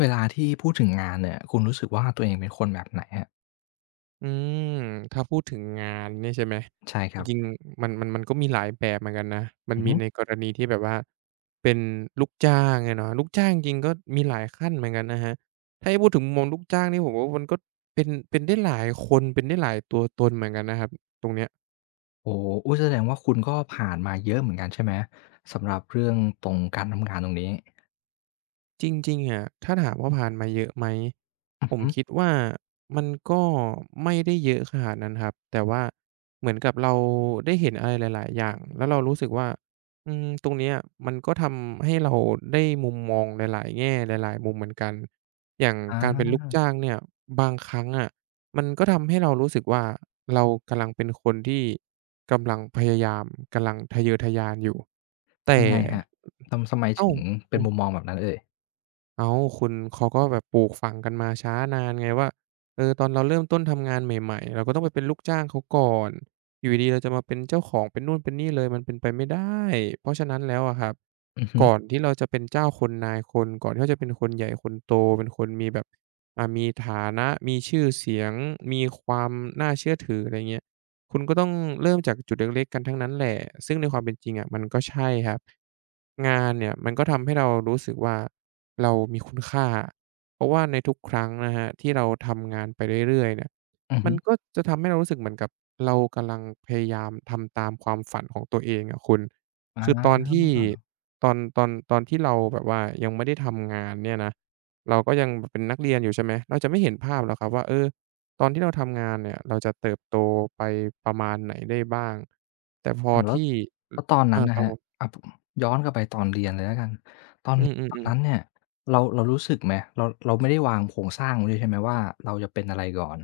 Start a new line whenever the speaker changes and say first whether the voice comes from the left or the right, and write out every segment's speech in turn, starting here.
left: เวลาที่พูดถึงงานเนี่ย คุณรู้สึกว่าตัวเองเป็นคนแบบไหนครับ?
right: อืม ถ้าพูดถึงงานนี่ใช่ไหม
left: ใช่ค
right: จ
left: รับ
right: ริง ๆ มัน มัน มันก็มีหลายแบบเหมือนกันนะ มั
left: อ
right: น
left: ือ
right: มี
left: ฮึ
right: ในกรณีที่แบบว่า เป็นลูกจ้างอะเนาะ ลูกจ้างจริง ๆ ก็มีหลายขั้นเหมือนกันนะครับ ให้พูดถึงมุมมองลูกจ้างนี่ ผมว่ามันก็เป็น เป็นได้หลายคน เป็นได้หลายตัวตนเหมือนกันนะครับ ตรงเนี้ย
left: โอ้โฮ อุ๊ย! แสดงว่าคุณก็ผ่านมาเยอะเหมือนกันใช่ไหม? สำหรับเรื่องตรง การทำงานตรงนี้?
right: จริง ๆ อะ ถ้าถามว่าผ่านมาเยอะไหม
left: อือ
right: ผม
left: ฮึ
right: คิดว่ามันก็ไม่ได้เยอะขนาดนั้นครับ แต่ว่าเหมือนกับเราได้เห็นอะไรหลาย ๆ อย่าง แล้วเรารู้สึกว่า อือ ตรงเนี้ยมันก็ทำให้เราได้มุมมองหลาย ๆ แง่ หลาย ๆ มุมเหมือนกัน อย่าง
left: อ
right: การเป็นลูก
left: า
right: จ้างเนี่ย บางครั้งอะมันก็ทำให้เรารู้สึกว่า เรากำลังเป็นคนที่กำลังพยายาม กำลังทะเยอทะยานอยู่ แต่
left: ยังไงครับ? ทำ ทำไม
right: อ
left: ถ
right: ้
left: ึ
right: า
left: ง
right: ว!
left: เป
right: อ
left: ็
right: ้
left: น
right: าว!
left: มุมมองแบบนั้นเอ่ย?
right: อ้าว คุณ เขาก็แบบปลูกฝังกันมาช้านานไงว่า เออ ตอนเราเริ่มต้นทำงานใหม่ ๆ เราก็ต้องไปเป็นลูกจ้างเขาก่อน อยู่ดี ๆ เราจะมาเป็นเจ้าของ เป็นนู่นเป็นนี่เลย มันเป็นไปไม่ได้ เพราะฉะนั้นแล้วอะครับ
left: อือฮึ
right: ก่อนที่เราจะเป็นเจ้าคนนายคน ก่อนที่เราจะเป็นคนใหญ่คนโต เป็นคนมีแบบ อะ มีฐานะ มีชื่อเสียง มีความน่าเชื่อถือ ไรอย่างเงี้ย คุณก็ต้องเริ่มจากจุดเล็ก ๆ กันทั้งนั้นแหละ ซึ่งในความเป็นจริงอะ มันก็ใช่ครับ งานเนี่ยมันก็ทำให้เรารู้สึกว่า เรามีคุณค่า เพราะว่าในทุกครั้งนะครับ ที่เราทำงานไปเรื่อย ๆ เนี่ย
left: อือ
right: ม
left: ฮ
right: ั
left: ึ
right: นก็จะทำให้เรารู้สึกเหมือนกับเรากำลังพยายามทำตามความฝันของตัวเองอะคุณ
left: อ
right: คือตอนที่
left: า
right: ตอน ตอน ตอนที่เราแบบว่ายังไม่ได้ทำงานเนี่ยนะ เราก็ยังเป็นนักเรียนอยู่ ใช่ไหม เราจะไม่เห็นภาพหรอกครับว่า เออ ตอนที่เราทำงานเนี่ย เราจะเติบโตไปประมาณไหนได้บ้าง แต่พ
left: อ
right: อ
left: ืม แล้
right: ท
left: ว
right: ี่
left: แล้วตอนน
right: อ อ
left: ั้
right: า
left: นน่ะ
right: ครั
left: คร
right: บ
left: ับ
right: ผม
left: อะ ผ ย้อนกลับไปตอนเรียนเลยแล้วกัน ตอ
right: อ
left: น
right: ื
left: ตอน
right: อ ๆ
left: นั
right: ๆ
left: ้นเนี่ย เรา เรารู้สึกไหม? เรา เรา ไม่ได้วางโครงสร้างไว้ด้วยใช่ไหมว่า เราจะเป็นอะไรก่อน?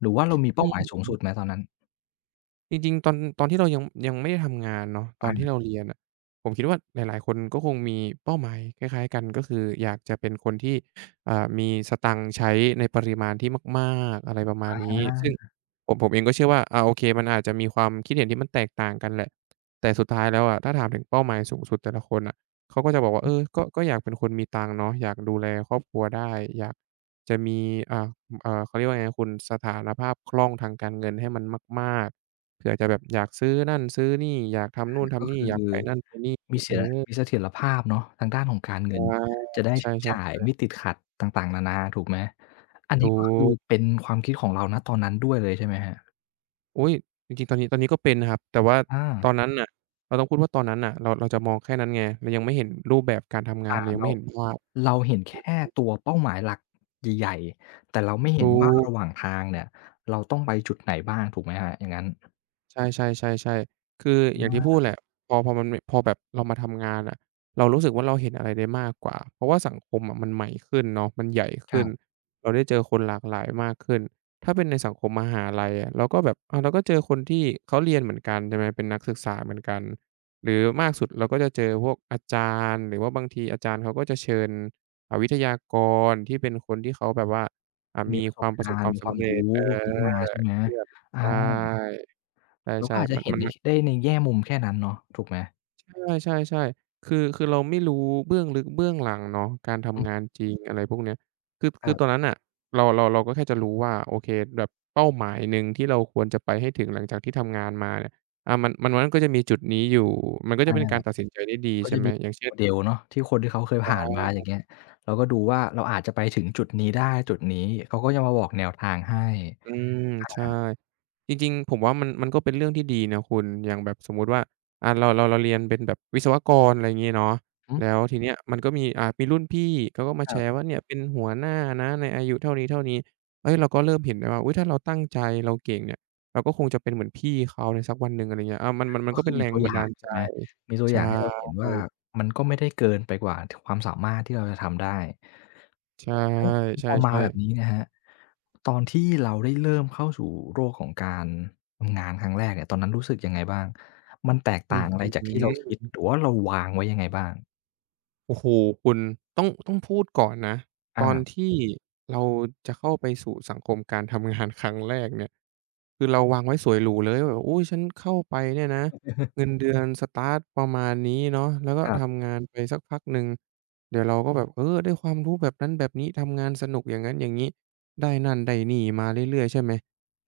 left: หรือว่าเรา มีเ
right: อ
left: ป
right: ื
left: ้าหมายสูงสุ
right: ม
left: ดไหมตอนนั้น?
right: จริง ๆ ตอน ตอนที่เรายัง ยังไม่ได้ทำงานเนาะ ตอ
left: อ
right: นที่
left: า
right: เราเรียน น่ะ ผมคิดว่าหลาย ๆ คนก็คงมีเป้าหมายคล้าย ๆ กัน ก็คืออยากจะเป็นคนที่ อ่า มีสตางค์ใช้ในปริมาณที่มาก ๆ อะไรประมา
left: อ
right: ณนี้ ซึ่ง
left: า
right: ผม ผมเองก็เชื่อว่า อา โอเค มันอาจจะมีความคิดเห็น ที่มันแตกต่างกันแหละ แต่สุดท้ายแล้วอะ ถ้าถามถึงเป้าหมายสูงสุดแต่ละคนน่ะ เขาก็จะบอกว่า
left: ฮ
right: เอ
left: ึ
right: อ ก็ ก็อยากเป็นคนมีตังค์เนาะ อยากดูแลครอบครัวได้ อยากจะมี อะ อ่า เขาเรียกว่าไงนะคุณ สถานภาพคล่องทางการเงินให้มันมาก ๆ เผื่อจะแบบอยากซื้อนั่นซื้อนี่ อยากท
left: อ
right: ำนู
left: า
right: ่นท
left: ก็
right: ำนี
left: ค
right: ่
left: ื
right: อย
left: อ
right: ากไปนั่นไปนี่
left: มีเสีย
right: [unintelligible]
left: มีเสถียรภาพเนาะทางด้านของการเง
right: อ
left: ิ
right: า
left: น จะได้
right: ใช
left: ใช้
right: ่
left: จ่ายไม
right: ๆ ๆ
left: ่ติดขัดต่าง ๆ นานา ถูกไหม อัน
right: ถ
left: นี
right: ู
left: ้ก็คือ
right: ก
left: เป็นความคิดของเรา ณ ตอนนั้นด้วยเลยใช่ไหมครับ?
right: อุ๊ย จริง ๆ ตอนนี้ ตอนนี้ก็เป็นครับ แต่ว่า
left: อ
right: ต
left: า
right: อนนั้นน่ะ เราต้องพูดว่าตอนนั้นน่ะ เรา เราจะมองแค่นั้นไง เรายังไม่เห็นรูปแบบการทำงา
left: อ
right: น
left: ่า
right: เรายัง
left: เร
right: ไม่
left: า
right: เห็นภาพ
left: เราเห็นแค่
right: อืม
left: ตัวเป้าหมายหลักใหญ่ ๆ แต่เราไม่เ
right: ถ
left: ห็น
right: ู
left: ว่า
right: ก
left: ระหว่างทางเนี่ย เราต้องไปจุดไหนบ้าง ถูกไหมครับ อย่างงั้น?
right: ใช่ ๆ ใช่ ๆ คืออย
left: อ
right: ่างที่พู
left: า
right: ดแหละ พอ พอมันมี พอแบบเรามาทำงานอะ เรารู้สึกว่า เราเห็นอะไรได้มากกว่า เพราะว่าสังคมอะมันใหม่ขึ้นเนาะ มันใหญ่ข
left: ค
right: ึ้
left: รั
right: น
left: บ
right: เราได้เจอคนหลากหลายมากขึ้น ถ้าเป็นในสังคมมหาลัยอะ เราก็แบบ อะ เราก็เจอคนที่เขาเรียนเหมือนกัน ใช่ไหม เป็นนักศึกษาเหมือนกัน หรือมากสุดเราก็จะเจอพวกอาจารย์ หรือว่าบางทีอาจารย์เขาก็จะเชิญ อะ วิทยากรที่เป็นคนที่เขาแบบว่า อะ
left: ม
right: ม
left: ี
right: ี
left: ประ
right: ค
left: ส
right: วา
left: บ
right: มป
left: ก
right: ระส
left: า
right: บ
left: ร
right: ค
left: ณ
right: ว
left: ์
right: าม
left: มี
right: ส
left: คว
right: ำ
left: าม
right: เร
left: ร
right: ็
left: ู
right: จ
left: ้
right: เอ
left: พวกนี้มา
right: อ
left: ใช่ไหม?
right: ที่แบบ
left: อา
right: ใช่
left: เรา
right: ใช
left: ก
right: ่
left: ็อาจ
right: ๆ
left: จ
right: ม
left: ะ
right: ะ
left: เห็
right: ม
left: น
right: ัน
left: ได
right: ม
left: ้
right: ัน
left: ช ในแง่มุมแค่นั้นเนาะ ถูกไหม?
right: ใช่ ใช่ ๆ คือ คือเราไม่รู้เบื้องลึกเบื้องหลังเนาะ การท
left: อ
right: ำ
left: ึ
right: งานจริง อะไรพวกเนี้ย คือ ค
left: ค
right: ื
left: ร
right: อ
left: ับ
right: ตอนนั้นน่ะ เรา เรา เราก็แค่จะรู้ว่า โอเค แบบเป้าหมายหนึ่งที่เราควรจะไปให้ถึงหลังจากที่ทำงานมาเนี่ย อะ มัน มันก็จะมีจุดนี้อยู่ มันก็
left: อ
right: จะ
left: า
right: เป็นการตัดสินใจได้ดี
left: ก็
right: ใช่
left: จะ
right: ไหม
left: มี
right: อย่างเช่น
left: model เนาะที่คนที่เขาเคย
right: ใช
left: ผ่านมาอย่า
right: ่
left: งเงี้ย เราก็ดูว่าเราอาจจะไปถึงจุดนี้ได้ จุดนี้ เขาก็จะมาบอกแนวทางให้
right: อืม
left: อ
right: ใช่
left: า
right: จริง ๆ ผมว่า มัน มันก็เป็นเรื่องที่ดีนะคุณ อย่างแบบสมมุติว่า อะ เรา เรา เราเรียนเป็นแบบวิศวกร อะไรอย่างงี้เนาะ
left: อ
right: แล้
left: ึ
right: วทีเนี้ยมันก็มี อ่า มีรุ่นพี่เขาก็มา
left: ค
right: แช
left: รับ
right: ร์ว่าเนี่ยเป็นหัวหน้านะในอายุเท่านี้ เท่านี้ เฮ้ย เราก็เริ่มเห็นแบบว่า อุ๊ย! ถ้าเราตั้งใจ เราเก่งเนี่ย เราก็คงจะเป็นเหมือนพี่เขาในสักวันหนึ่ง อะไรอย่างเงี้ย อา มัน มัน มั
left: ก
right: น
left: ็
right: ก็
left: ค
right: เ
left: ื
right: ป็
left: อ
right: นแ
left: ม
right: ร
left: ี
right: ง
left: ตัว
right: บั
left: อย
right: น
left: ่
right: ด
left: า
right: า
left: ง
right: ล
left: ใ
right: ใ
left: ช
right: จ
left: ่ไหม มีตัว
right: ใช
left: อย
right: ่
left: ่างให้เราเห็นว่า มันก็ไม่ได้เกินไปกว่า ท ความสามารถที่เราจะทำได้
right: ใช่
left: อึ แล้
right: ใ
left: ว
right: ช
left: พอมา
right: ่
left: แบบ
right: ๆ
left: นี้นะครับ ตอนที่เราได้เริ่มเข้าสู่โลกของการทำงานครั้งแรกเนี่ย ตอนนั้นรู้สึกยังไงบ้าง? มันแตก
right: อ
left: ต
right: ื
left: ่
right: อ
left: างอะ
right: อ
left: ไ
right: ื
left: ร
right: ้อ
left: จา
right: ฮ
left: ก
right: ื
left: ที่เรา
right: อ
left: คิด
right: อึ
left: หรือว่าเราวางไว้ยังไงบ้าง?
right: โอ้โฮ คุณ ต้อง ต้องพูดก่อนนะ ต
left: อ
right: อน
left: า
right: ที่ เราจะเข้าไปสู่สังคมการทำงานครั้งแรกเนี่ย คือเราวางไว้สวยหรูเลยว่า อุ๊ย ฉันเข้าไปเนี่ยนะ เงินเดือน สตาร์ตประมาณนี้เนาะ แล้วก็
left: ครับ
right: ทำงานไปสักพักหนึ่ง เดี๋ยวเราก็แบบ เออ ได้ความรู้แบบนั้นแบบนี้ ทำงานสนุกอย่างงั้นอย่างงี้ ได้นั่นได้นี่มาเรื่อย ๆ ใช่ไหม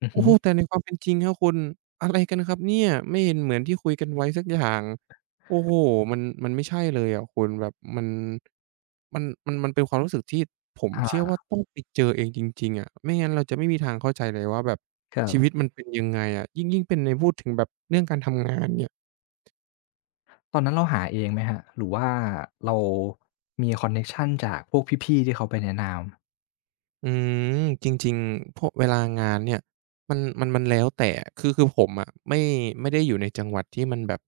left: อือ
right: โอ
left: ฮ
right: ้
left: ึ
right: โฮ แต่ในความ เป็นจริงเนี่ยคุณ อะไรกันครับเนี่ย ไม่เห็นเหมือนที่คุยกันไว้สักอย่าง โอ้โฮ มัน มันไม่ใช่เลยอะคุณ แบบมัน มัน มัน มันเป็นความรู้สึก ที่ผม
left: อา
right: เชื่อว่า ต้องไปเจอเองจริง ๆ อะ ไม่งั้นเราจะไม่มีทางเข้าใจเลยว่าแบบ
left: ครั
right: ช
left: บ
right: ีวิตมันเป็นยังไงอะ ยิ่ง ยิ่งเป็นในพูดถึงแบบเรื่องการทำงานเนี่ย
left: ตอนนั้นเราหาเองไหมครับ หรือว่าเรามีคอนเน็กชันจากพวกพี่ ๆ ที่เขาไปในน้ำ
right: อืม จริง ๆ พวกเวลางานเนี่ย มัน มัน มันแล้วแต่ คือ คือผมอะไม่ ไม่ได้อยู่ในจังหวัดที่มันแบบ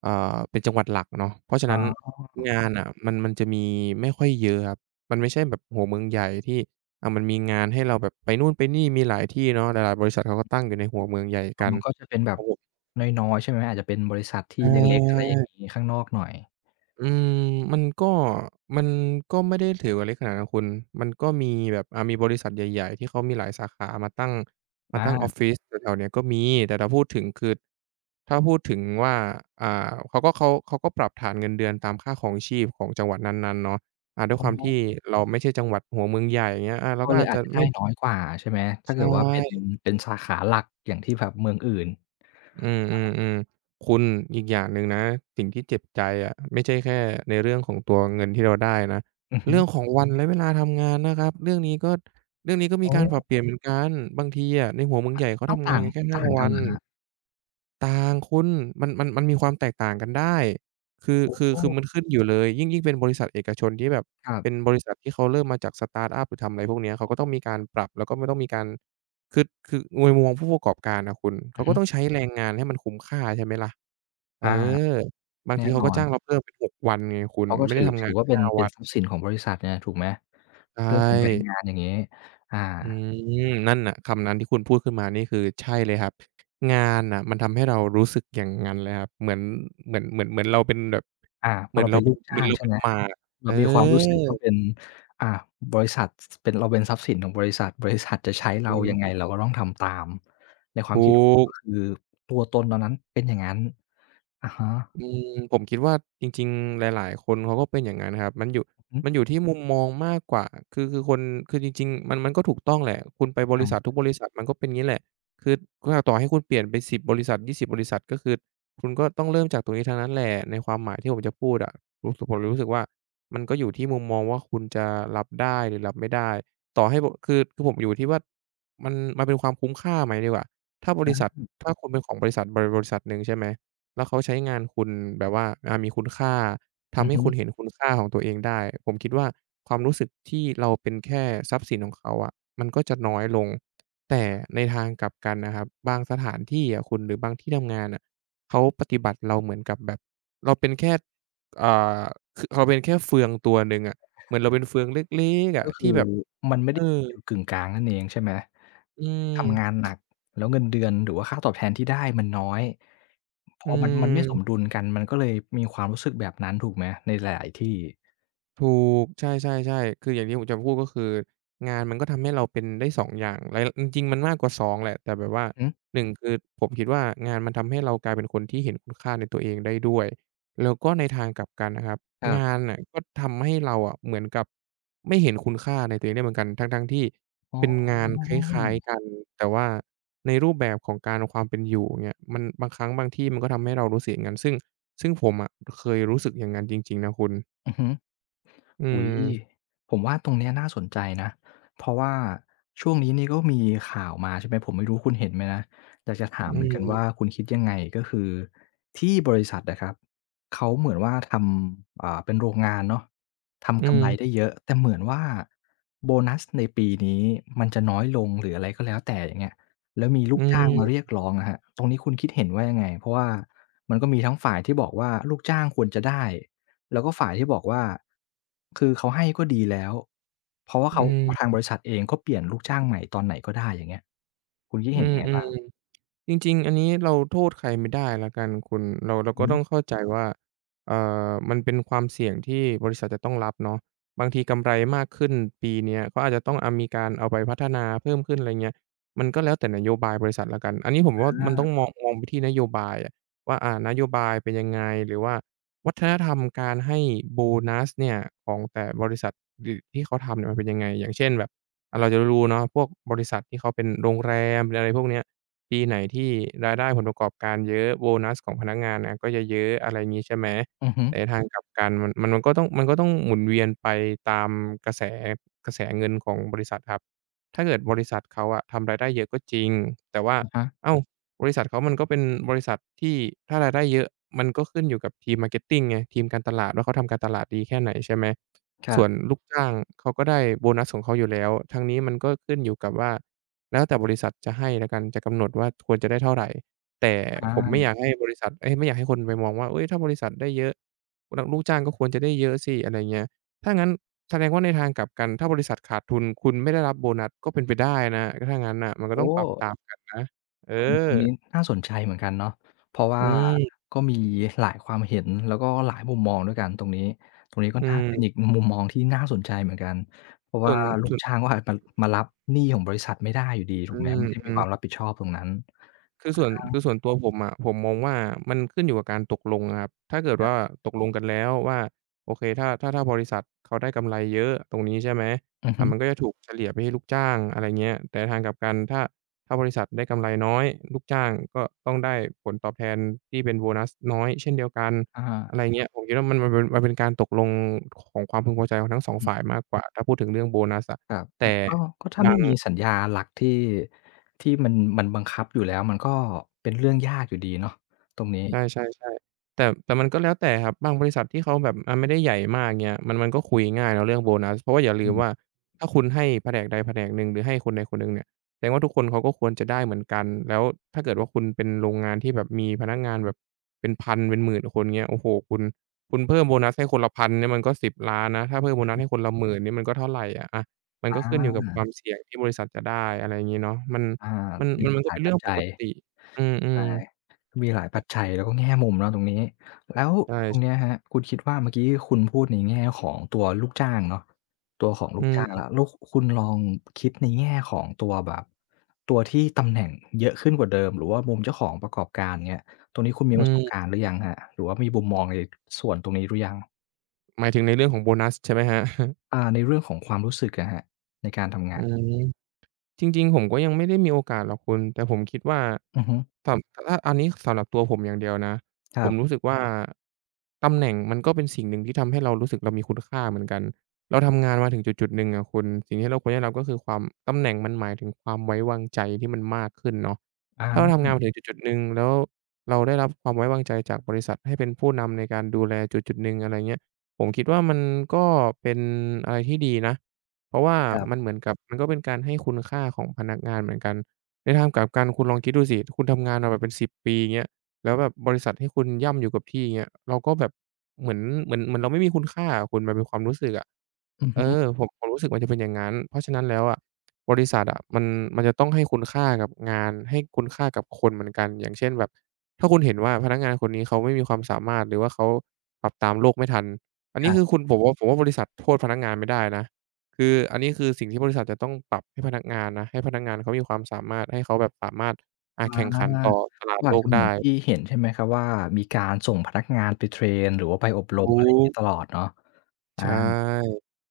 right: เอ่อ เป็นจังหวัดหลักเนาะ เพราะฉะ
left: อ๋
right: นั้น ง
left: อ
right: านน่ะ มัน มันจะมีไม่ค่อยเยอะครับ มันไม่ใช่แบบหัวเมืองใหญ่ที่ อะ มันมีงานให้เราแบบไปนู่นไปนี่ มีหลายที่เนาะ หลาย ๆ บริษัทเขาก็ตั้งอยู่ในหัวเมืองใหญ่
left: อ
right: ก
left: ้อ
right: ัน
left: มันก็จะเป็นแบ
right: เข
left: บ
right: า
left: น้อย ๆ ใช่ไหม อาจจะเป็นบริษัทที่
right: อ
left: เล็ก ๆ อะไรอย่าง
right: า
left: นี้ ข้างนอกหน่อย
right: อืม มันก็ มันก็ไม่ได้ถือว่าเล็กขนาดนั้นคุณ มันก็มีแบบ อะ มีบริษัทใหญ่ ๆ ที่เขามีหลายสาขามาตั้ง มา
left: อ
right: ตั้งออ
left: า
right: ฟฟิศแถว ๆ นี้ก็มี แต่ถ้าพูดถึง คือ ถ้าพูดถึงว่า อ่า เขาก็ เขาปรับฐานเงินเดือนตามค่าครองชีพของจังหวัดนั้น ๆ เนาะ อ่า ด้ว
left: อ
right: ย
left: ๋
right: ความที
left: อ
right: ่เราไม่ใช่จังหวัดหัวเมืองใหญ่ อย่างเงี้ย อะ เรา
left: ก็
right: ก็
left: เล
right: อา
left: ย
right: จ
left: อ
right: จ
left: า
right: ะ
left: จจะไ
right: ไ
left: ด
right: ม่
left: ้น้อย กว่า ใช่ไหม ถ้
right: ใ
left: า
right: ช
left: เกิดว่าเป็น
right: ่
left: เป็นสาขาหลักอย่างที่แบบเมืองอื่น
right: อื
left: อะฮะ
right: ม ๆ ๆ คุณ อีกอย่างหนึ่งนะ สิ่งที่เจ็บใจอะ ไม่ใช่แค่ในเรื่องของตัวเงินที่เราได้นะ
left: อือฮ
right: เร
left: ึ
right: ื่องของวัน และเวลาทำงานนะครับ เรื่องนี้ก็ เรื่องนี้ก็ม
left: โ
right: ี
left: อ
right: การปรั
left: ้
right: บเปลี่ยน เหมือนกัน บางทีอะในหัวเมือ
left: อ
right: งใ
left: ะ
right: หญ่เขา
left: อ้
right: ท
left: าว
right: ำ
left: ต
right: งา
left: ่า
right: น
left: ง
right: กันแค่ ห้
left: ต
right: า
left: ่างก
right: ว
left: ัน
right: ั
left: เ
right: น
left: หรอครับ?
right: ต่างคุณ มัน มัน มันมีความแตกต่างกันได้ คือ
left: โอ้
right: คือ
left: โ
right: คือ
left: ฮ
right: มันขึ้นอยู่เลย ยิ่ง ยิ่งเป็นบริษัทเอกชน ที่แบบ
left: ครับ
right: เป็นบริษัท ที่เขาเริ่มมาจากสตาร์ตอัป หรือทำอะไรพวกเนี้ย เขาก็ต้องมีการปรับแล้วก็ไม่ต้องมีการ คือ คือโดยร่วมผู้ประกอบการอะคุณ เข
left: อื
right: า
left: อ
right: ก
left: ฮ
right: ็
left: ึ
right: ต้องใช้แรงงานให้มันคุ้มค่า ใช่ไหมล่ะ เอ
left: อ
right: อ
left: า
right: บาง
left: แน่
right: ทีเขา
left: น
right: ก็
left: อ
right: จ้า
left: น
right: งเราเพิ่มเป็น 6 วันไงคุณ
left: เขาก็
right: ไม่
left: ถ
right: ได้
left: ือ
right: ทำ
left: ถ
right: งา
left: ื
right: น
left: อ
right: แ
left: ว
right: ค
left: ่า
right: ่
left: เป็
right: ห
left: น
right: ้า วัน
left: ทรัพย์สินของบริษัทเนี่ยถูกไหม?
right: ใช
left: เรื่องของแรง
right: ่
left: งานอย่างนี้ อา
right: อืม นั่นน่ะ คำนั้นที่คุณพูดขึ้นมานี่ คือใช่เลยครับ งานน่ะ มันทำให้เรารู้สึกอย่างงั้นเลยครับ เหมือน เหมือน เหมือน เหมือนเราเป็นแบบ
left: อา พ
right: เหม
left: อ
right: ือ
left: เ
right: น
left: รา
right: เ
left: เ
right: ร
left: ป
right: า
left: ็น
right: เ
left: ล
right: ป็
left: ู
right: น
left: กจ
right: เห
left: ้
right: มือ
left: า
right: น
left: ง
right: เรา
left: ใช่
right: เป็
left: ไ
right: น
left: หม
right: หมาก
left: เ
right: เอ
left: รามีความรู้สึกว่า
right: อ
left: เป็น อ่า บริษัท ส ส เราเป็นทรัพย์สินของบริษัท บริษัทจะใช้เ
right: อ
left: ร
right: ื
left: า
right: อ
left: ยัง
right: ฮ
left: ไง?
right: ึ
left: เราก็ต้องทำตาม ในค
right: ถ
left: วาม
right: ู
left: คิดของ
right: ก
left: คุณ คือตัวตนตอนนั้นเป็นอย่างงั้น อะฮะ
right: อืม ผมคิดว่า จริง ๆ หลาย ๆ คนเขาก็เป็นอย่างนั้นนะครับ มันอยู่
left: อือฮึ
right: มันอยู่ที่มุมมองมากกว่า คือ คือคน คือจริง ๆ มัน มันก็ถูกต้องแหละ คุณไปบ
left: ใช
right: ริษั
left: ่
right: ททุกบริษัท มันก็เป็นงี้แหละ คือ ต่อให้คุณเปลี่ยนไป 10 บริษัท 20 บริษัท ก็คือคุณก็ต้องเริ่มจากตรงนี้ทั้งนั้นแหละ ในความหมายที่ผมจะพูดอะ รู้สึก ผมเลยรู้สึกว่า มันก็อยู่ที่มุมมองว่า คุณจะรับได้หรือรับไม่ได้ ต่อให้ผม คือผมอยู่ที่ว่า มัน มันเป็นความคุ้มค่าไหมดีกว่า ถ้าบ
left: อ
right: ร
left: ื
right: ิษัท
left: ม
right: ถ้าคุณเป็นของบริษัทใดบริษัทหนึ่ง ใช่ไหม แล้วเขาใช้งานคุณแบบว่า อ่า มีคุณค่า ท
left: อื
right: ำใ
left: อ
right: ห้
left: ฮึ
right: คุณเห็นคุณค่าของตัวเองได้ ผมคิดว่า ความรู้สึกที่เราเป็นแค่ทรัพย์สินของเขาอะ มันก็จะน้อยลง แต่ในทางกลับกันนะครับ บางสถานที่อะคุณ หรือบางที่ทำงานน่ะ เขาปฏิบัติเราเหมือนกับแบบเราเป็นแค่ อ่า คือเราเป็นแค่เฟืองตัวหนึ่งอะ เหมือนเราเป็นเฟืองเล็ก ๆ อ
left: ก
right: ะ
left: ็ค
right: ที
left: ื
right: ่
left: อ
right: แบบ
left: มันไม่ไ
right: เ
left: ด
right: อ
left: ้อยู
right: อ
left: ่จุดกึ่งกลางนั่นเอง ใช่ไหม
right: อื
left: ทำง
right: ม
left: านหนัก แล้วเงินเดือน หรือว่าค่าตอบแทนที่ได้มันน้อย พ
right: อ
left: อมัน มันไม่ส
right: ืม
left: มดุลกัน มันก็เลยมีความรู้สึกแบบนั้นถูกไหม? ในหลาย ๆ ที่
right: ถูก ใช่ ๆ ๆ คืออย่างที่ผมจะพูด ก็คืองานมันก็ทำให้เราเป็นได้ 2 อย่าง หลาย จริง ๆ มันมากกว่า 2 แหละ แต่แบบว่า
left: อือฮึ
right: 1 คือ ผมคิดว่า งานมันทำให้เรากลายเป็นคนที่เห็นคุณค่าในตัวเองได้ด้วย แล้วก็ในทางกลับกันนะครับ
left: ครั
right: งา
left: บ
right: นน่ะก็ทำให้เราอะ เหมือนกับไม่เห็นคุณค่าในตัวเองได้เหมือนกัน ทั้ง ๆ ที่
left: อ๋
right: เป็น งานคล้าย
left: อ
right: ๆ กัน แต่ว่าในรูปแบบของการ ความเป็นอยู่เนี่ย มันบางครั้งบางที่ มันก็ทำให้เรารู้สึกอย่างงั้น ซึ่ง ซึ่งผมอะเคยรู้สึกอย่างนั้นจริง ๆ นะคุณ
left: อือฮึ
right: อื
left: อุ๊ย
right: ม
left: ผมว่าตรงนี้น่าสนใจนะ เพราะว่าช่วงนี้นี่ก็มีข่าวมา ใช่ไหม ผมไม่รู้คุณเห็นไหมนะ อยากจะถา
right: อื
left: มเหมือนกันว่
right: ม
left: า คุณคิดยังไง? ก็คือที่บริษัทอะครับ เขาเหมือนว่าทำ อ่า เป็นโรงงานเนาะ ท
right: อื
left: ำกำไร
right: ม
left: ได้เยอะ แต่เหมือนว่าโบนัสในปีนี้มันจะน้อยลง หรืออะไรก็แล้วแต่ อย่างเงี้ย แล้วมีล
right: อ
left: ู
right: ื
left: กจ้างมาเรียก
right: ม
left: ร้องอะครับ ตรงนี้คุณคิดเห็นว่ายังไง? เพราะว่ามันก็มีทั้งฝ่ายที่บอกว่าลูกจ้างควรจะได้ แล้วก็ฝ่ายที่บอกว่า คือเขาให้ก็ดีแล้ว เพราะว่า
right: อ
left: เข
right: ื
left: า ทางบ
right: ม
left: ริษัทเอง ก็เปลี่ยนลูกจ้างใหม่ตอนไหนก็ได้ อย่างเงี้ย คุณคิด
right: อื
left: เห็นยังไงบ้า
right: ม
left: ง?
right: ๆ จริง ๆ อันนี้เราโทษใครไม่ได้แล้วกันคุณ เรา เรา
left: อื
right: ก็
left: อฮ
right: ต้
left: ึ
right: องเข้าใจว่า เอ่อ มันเป็นความเสี่ยงที่บริษัทจะต้องรับเนาะ บางทีกำไรมากขึ้นปีนี้ ก็อาจจะต้อง อะ มีการเอาไปพัฒนาเพิ่มขึ้น อะไรอย่างเงี้ย มันก็แล้วแต่นโยบายบริษัทแล้วกัน อันนี้ผมว่า
left: อ
right: มันต้อ
left: า
right: งมอง มองไปที่นโยบายแหละว่า อ่า นโยบายเป็นยังไง? หรือว่าวัฒนธรรมการให้โบนัสเนี่ย ของแต่บริษัท หรือที่เขาทำเนี่ยมันเป็นยังไง? อย่างเช่นแบบ อะ เราจะรู้เนาะ พวกบริษัทที่เขาเป็นโรงแรมเป็น อะไรพวกนี้ ปีไหนที่รายได้ผลประกอบการเยอะ โบนัสของพนักงานอะก็จะเยอะ อะไรงี้ใช่ไหม
left: อือฮึ
right: แต่ในทางกลับ กัน ม มันก็ต้อง มันก็ต้องหมุนเวียนไปตามกระแส กระแสเงินของบริษัทครับ ถ้าเกิดบริษัทเขาอะทำรายได้เยอะก็จริง แต่ว่า
left: อะฮะ
right: อ้าว บริษัทเขามันก็เป็นบริษัท ที่ถ้ารายได้เยอะ มันก็ขึ้นอยู่กับทีม Marketing ไง ทีมการตลาดว่าเขาทำการตลาดดีแค่ไหน? ใช่ไหม
left: คร
right: ส
left: ั
right: ่
left: บ
right: วนลูกจ้างเขาก็ได้โบนัสของเขาอยู่แล้ว ทั้งนี้มันก็ขึ้นอยู่กับว่าแล้วแต่บริษัทจะให้แล้วกัน จะกำหนดว่าควรจะได้เท่าไร แต่
left: อ
right: ผมไม่อย
left: า
right: ากให้บริษัท เอ๊ย ไม่อยากให้คนไปมองว่า เฮ้ย ถ้าบริษัทได้เยอะ ล ลูกจ้างก็ควรจะได้เยอะสิ อะไรอย่างเงี้ย ถ้างั้นแสดงว่า ในทางกลับกัน ถ้าบริษัทขาดทุน คุณไม่ได้รับโบนัส ก็เป็นไปได้นะ ถ้างั้นน่ะ มันก
left: โ
right: ็
left: อ
right: ต้องปรับ
left: ้
right: ตามกันนะ เอ
left: ตรง ต
right: อ
left: รงนี้น่าสนใจเหมือนกันเนาะ เพราะว
right: อ
left: ่
right: ื
left: า
right: ม
left: ก็มีหลายความเห็น แล้วก็หลายมุมมองด้วยกันตรงนี้ ตรงนี้ค่
right: อ
left: อ
right: ื
left: นข้างเป็
right: ม
left: นอีกมุมมองที่น่าสนใจเหมือนกัน เพราะ
right: ส
left: ว
right: ่
left: ่า
right: วน
left: ลู
right: ส
left: ก
right: ่วน
left: จ้าง ม มารับหนี้ของบริษัทไม่ได้อยู่ดี ถ
right: อ
left: ู
right: ื
left: กไหม ไม่ได้มีค
right: ม
left: วา
right: ๆ
left: มรับผิดชอบตรงนั้น อ
right: คือส
left: ื
right: ่
left: อ
right: วน
left: ฮ
right: ค
left: ึ
right: ือส่วนตัวผมอะ ผมมองว่า มันขึ้นอยู่กับการตกลงอะครับ ถ้าเกิด
left: ค
right: ว
left: รับ
right: ่าตกลงกันแล้วว่า โอเค ถ้า ถ้า ถ้าบริษัทเขาได้กำไรเยอะตรงนี้ ใช่ไหม
left: อือ
right: อ
left: ฮ
right: ่า
left: ึ
right: มันก็จะถูกเฉลี่ยไปให้ลูกจ้าง อะไรอย่างเงี้ย แต่ทางกลับกัน ถ้า ถ้าบริษัทได้กำไรน้อย ลูกจ้างก็ต้องได้ผลตอบแทน ที่เป็นโบนัสน้อยเช่นเดียวกัน
left: อะฮะ
right: อะไรอย่างเงี้ย ผมคิดว่ามัน มัน มันเป็นการตกลงของความพึงพอใจของทั้ง 2
left: อ
right: ฝ
left: ืม
right: ่ายมากกว่า ถ้าพูดถึงเรื่องโบนัสอะ
left: ครับ
right: แต
left: อื
right: ่
left: อ ก็ ก็ถ้า
right: บ
left: ไม
right: า
left: ่
right: ง
left: มีสัญญาหลักที่ ที่มัน มันบังคับอยู่แล้ว มันก็เป็นเรื่องยากอยู่ดีเนาะ ตรงนี้
right: ใช่ ๆ ๆ แต่ แต่มันก็แล้วแต่ครับ บางบริษัทที่เขาแบบ อ่า ไม่ได้ใหญ่มาก เงี้ย มัน มันก็คุยง่ายแล้วเรื่องโบนัส เพราะว่าอย่าล
left: อ
right: ื
left: ื
right: ม
left: ม
right: ว่า ถ้าคุณให้แผนกใดแผนกหนึ่ง หรือให้คนใดคนหนึ่งเนี่ย แสดงว่าทุกคนเขาก็ควรจะได้เหมือนกัน แล้วถ้าเกิดว่า คุณเป็นโรงงานที่แบบมีพนักงานแบบเป็น 1000 เป็น 10,000 คนเงี้ย โอ้โฮ คุณ คุณเพิ่มโบนัสให้คนละ 1,000 เนี่ยมันก็ 10,000,000 นะ ถ้าเพิ่มโบนัสให้คนละ 10,000 นี่มันก็เท่าไรอะ อะ มัน
left: อ
right: ก็ขึ้นอยู่กับค
left: า
right: วามเสี่ยงที่บริษัทจะได้ อะไรอย่างงี้เนาะ มัน
left: อา
right: มัน
left: ตรงนี้
right: ม
left: ม
right: ั
left: ั
right: น
left: น
right: ก
left: ห
right: ็
left: ล
right: เ
left: า
right: ป็
left: ย
right: นเ
left: ป
right: รื
left: ั
right: ่
left: จ
right: อง
left: จ
right: ป
left: ั
right: ก
left: ย
right: ติ อื
left: ใช่
right: ม
left: มีหลาย
right: ๆ แต
left: ปั
right: ่
left: จจัย แล้วแง่มุมเนาะตรงนี้ แล้ว
right: ใช่
left: ตรงเนี้ย
right: ๆ
left: ครับคุณคิดว่า เมื่อกี้คุณพูดในแง่ของตัวลูกจ้างเนาะ ตัวของล
right: อ
left: ู
right: ื
left: กจ้างแ
right: ม
left: ล้ว แล้วคุณลองคิดในแง่ของตัวแบบ ตัวที่ตำแหน่งเยอะขึ้นกว่าเดิม หรือว่ามุมเจ้าของประกอบการ อย่างเงี้ย ตรงนี้คุณมี
right: อื
left: ประสบ
right: ม
left: การณ์หรือยังครับ หรือว่ามีมุมมองในส่วนตรงนี้หรือยัง?
right: หมายถึงในเรื่องของโบนัสใช่ไหมครับ?
left: อ่า ในเรื่องของความรู้สึกอะครับ ในการทำง
right: อื
left: าน
right: ม จริง ๆ ผมก็ยังไม่ได้มีโอกาสหรอกคุณ แต่ผมคิดว่า
left: อือฮึ
right: ตอบ อะ อันนี้สำหรับตัวผมอย่างเดียวนะ
left: ค
right: ผ
left: รั
right: ม
left: บ
right: รู้สึกว่า ตำแหน่งมัน ก็เป็นสิ่งหนึ่งที่ทำให้เรารู้สึกเรามีคุณค่าเหมือนกัน เราทำงานมาถึงจุด ๆ หนึ่งอะคุณ สิ่งที่เราควรได้รับก็คือความ ตำแหน่งมันหมายถึงความไว้วาง ใจที่มันมากขึ้นเนาะ
left: อ๋อ
right: ถ้าเราท
left: อ
right: ำ
left: ื
right: งาน
left: ม
right: มาถึงจุด ๆ หนึ่ง แล้วเราได้รับ ความไว้วางใจจากบริษัทให้เป็นผู้นำในการดูแลจุด ๆ หนึ่ง อะไรเงี้ย ผมคิดว่ามันก็เป็นอะไรที่ดีนะ เพราะว่า
left: ครับ
right: มันเหมือนกับ มันก็เป็นการให้คุณค่าของพนักงานเหมือนกัน ในทางกลับกันคุณลองคิดดูสิ ถ้าคุณทำงานมาแบบเป็น 10 ปีเงี้ย แล้วแบบบริษัทให้คุณย่ำอยู่กับ ที่เงี้ย เราก็แบบเหมือน เหมือน เหมือนเราไม่มีคุณค่า อะคุณ มันเป็นความรู้สึกอะ
left: อือ
right: เ
left: ฮ
right: อ
left: ึ
right: อ ผม ผมรู้สึกมันจะเป็นอย่างงั้น เพราะฉะนั้นแล้วอะ บริษัทอะมัน มันจะต้องให้คุณค่ากับงาน ให้คุณค่ากับคนเหมือนกันอย่างเช่น แบบ ถ้าคุณเห็นว่า พนักงานคนนี้เขาไม่มีความสามารถ หรือว่าเขาปรับตามโลกไม่ทัน อันน
left: ค
right: ี้
left: รั
right: ค
left: บ
right: ือคุณบอกว่า ผมว่า บริษัทโทษพนักงานไม่ได้นะ คือ อันนี้คือ สิ่งที่บริษัทจะต้องปรับให้พนักงานนะ ให้พนักงานเขามีความสามารถ ให้เขาแบบสามารถ อ่
left: อ
right: า
left: า
right: แข่งขันต่อ ตลา
left: ก
right: ด
left: ็อ
right: โล
left: าจจ
right: ก
left: ะเ
right: ไ
left: หม
right: ด
left: ือนท
right: ้
left: ี่เห็น ใช่ไหมครับว่า มีการส่งพนักงานไปเทรน หรือว่าไปอบร
right: ถ
left: ม อ
right: ู
left: ะไรอย่างงี
right: ก
left: ้ ตลอดเนาะ อ
right: ใช่
left: า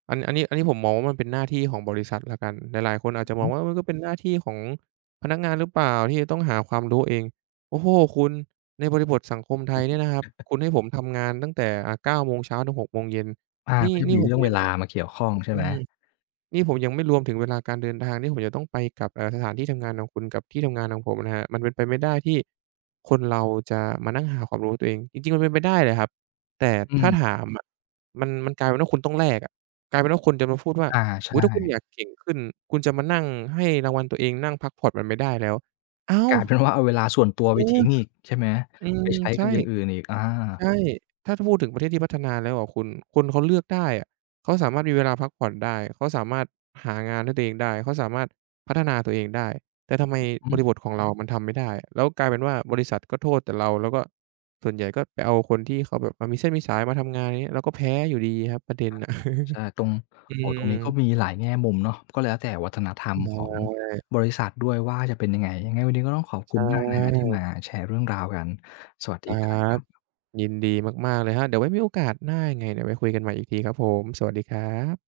right: อัน อันนี้ อันนี้ผมมองว่ามันเป็นหน้าที่ของบริษัทแล้วกัน หลาย ๆ คนอา
left: อ
right: จ
left: ือ
right: จะม
left: ฮ
right: อง
left: ึ
right: ว่า เออ มันก็เป็น หน้าที่ของพนักงานหรือเปล่าที่จะต้องหาความรู้เอง โอ้โฮ! คุณ ในบริบทสังคมไทยเนี่ยนะครับ คุณให้ผมทำงานตั้งแต่ อะ 9 โมงเช้าถึง 6 โมงเย็น
left: อา
right: นี่
left: ก็จะ
right: นี่
left: มี
right: ผ
left: เร
right: ม
left: ื่องเ
right: ย
left: ว
right: ัง
left: ลา มาเกี่ยวข้องใช่
right: อื
left: ไหม?
right: อ นี่ผมยังไม่รวมถึงเวลาการเดินทางที่ผมจะต้องไปกลับ อ่า สถานที่ทำงานน่ะคุณ กับที่ทำงานของผมนะครับ มันเป็นไปไม่ได้ที่คนเราจะมานั่งหาความรู้ด้วยตัวเอง จริง ๆ มันเป็นไปได้แหละครับ แต่
left: อื
right: ถ้า
left: ม
right: ถามอะ มัน มันกลายเป็นว่าคุณต้องแลกอะ กลายเป็นว่าคนจะมาพูดว่า
left: อา ใช
right: "อุ๊ย ถ้าคุณ
left: ่
right: อยากเก่งขึ้น คุณจะมานั่งให้รางวัลตัวเอง นั่งพักผ่อนมันไม่ได้แล้ว" อ้าว!
left: กลายเป็นว่าเอาเวลาส่วนตัว
right: เอ
left: ไปท
right: อ
left: ิ้งอีก ใช่ไหม
right: อืม
left: ไปใช้
right: ใช
left: ก
right: ่
left: ับอย่างอื่นอีก อา
right: ใช่ ถ้า ถ้าพูดถึงประเทศที่พัฒนาแล้วอะคุณ คนเขาเลือกได้อะ เขาสามารถมีเวลาพักผ่อนได้ เขาสามารถหางานให้ตัวเองได้ เขาสามารถพัฒนาตัวเองได้ แต่ทำไม
left: อือฮ
right: บ
left: ึ
right: ริบทของเรามันทำไม่ได้ แล้วกลายเป็นว่าบริษัทก็โทษแต่เรา แล้วก็ส่วนใหญ่ก็ไปเอาคนที่เขาแบบ อะ มีเส้นมีสายมาทำงาน ไรเงี้ย เราก็แพ้อยู่ดีครับ ประเด็น
left: อา
right: น่ะ
left: ใช่ ตรง
right: อื
left: โอ้โฮ ตรงนี้ก
right: ม
left: ็มีหลายแง่มุมเนาะ ก็แล้วแต่ วัฒนธรร
right: อ
left: มของ
right: ืม
left: บริษัทด้วยว่า จะเป็นยังไง ยังไงวันนี้ ก็ต้องขอบ
right: ใ
left: ค
right: ช
left: ุณ
right: ่
left: มากนะครับ ที่มาแชร์เรื่องราวกัน สวัส
right: ค
left: ดี
right: รั
left: ครั
right: บ
left: บ
right: ยินดีมาก ๆ เลยครับ เดี๋ยวไว้มีโอกาสหน้ายังไง เดี๋ยวไว้คุยกันใหม่อีกทีครับผม สวัสดีครับ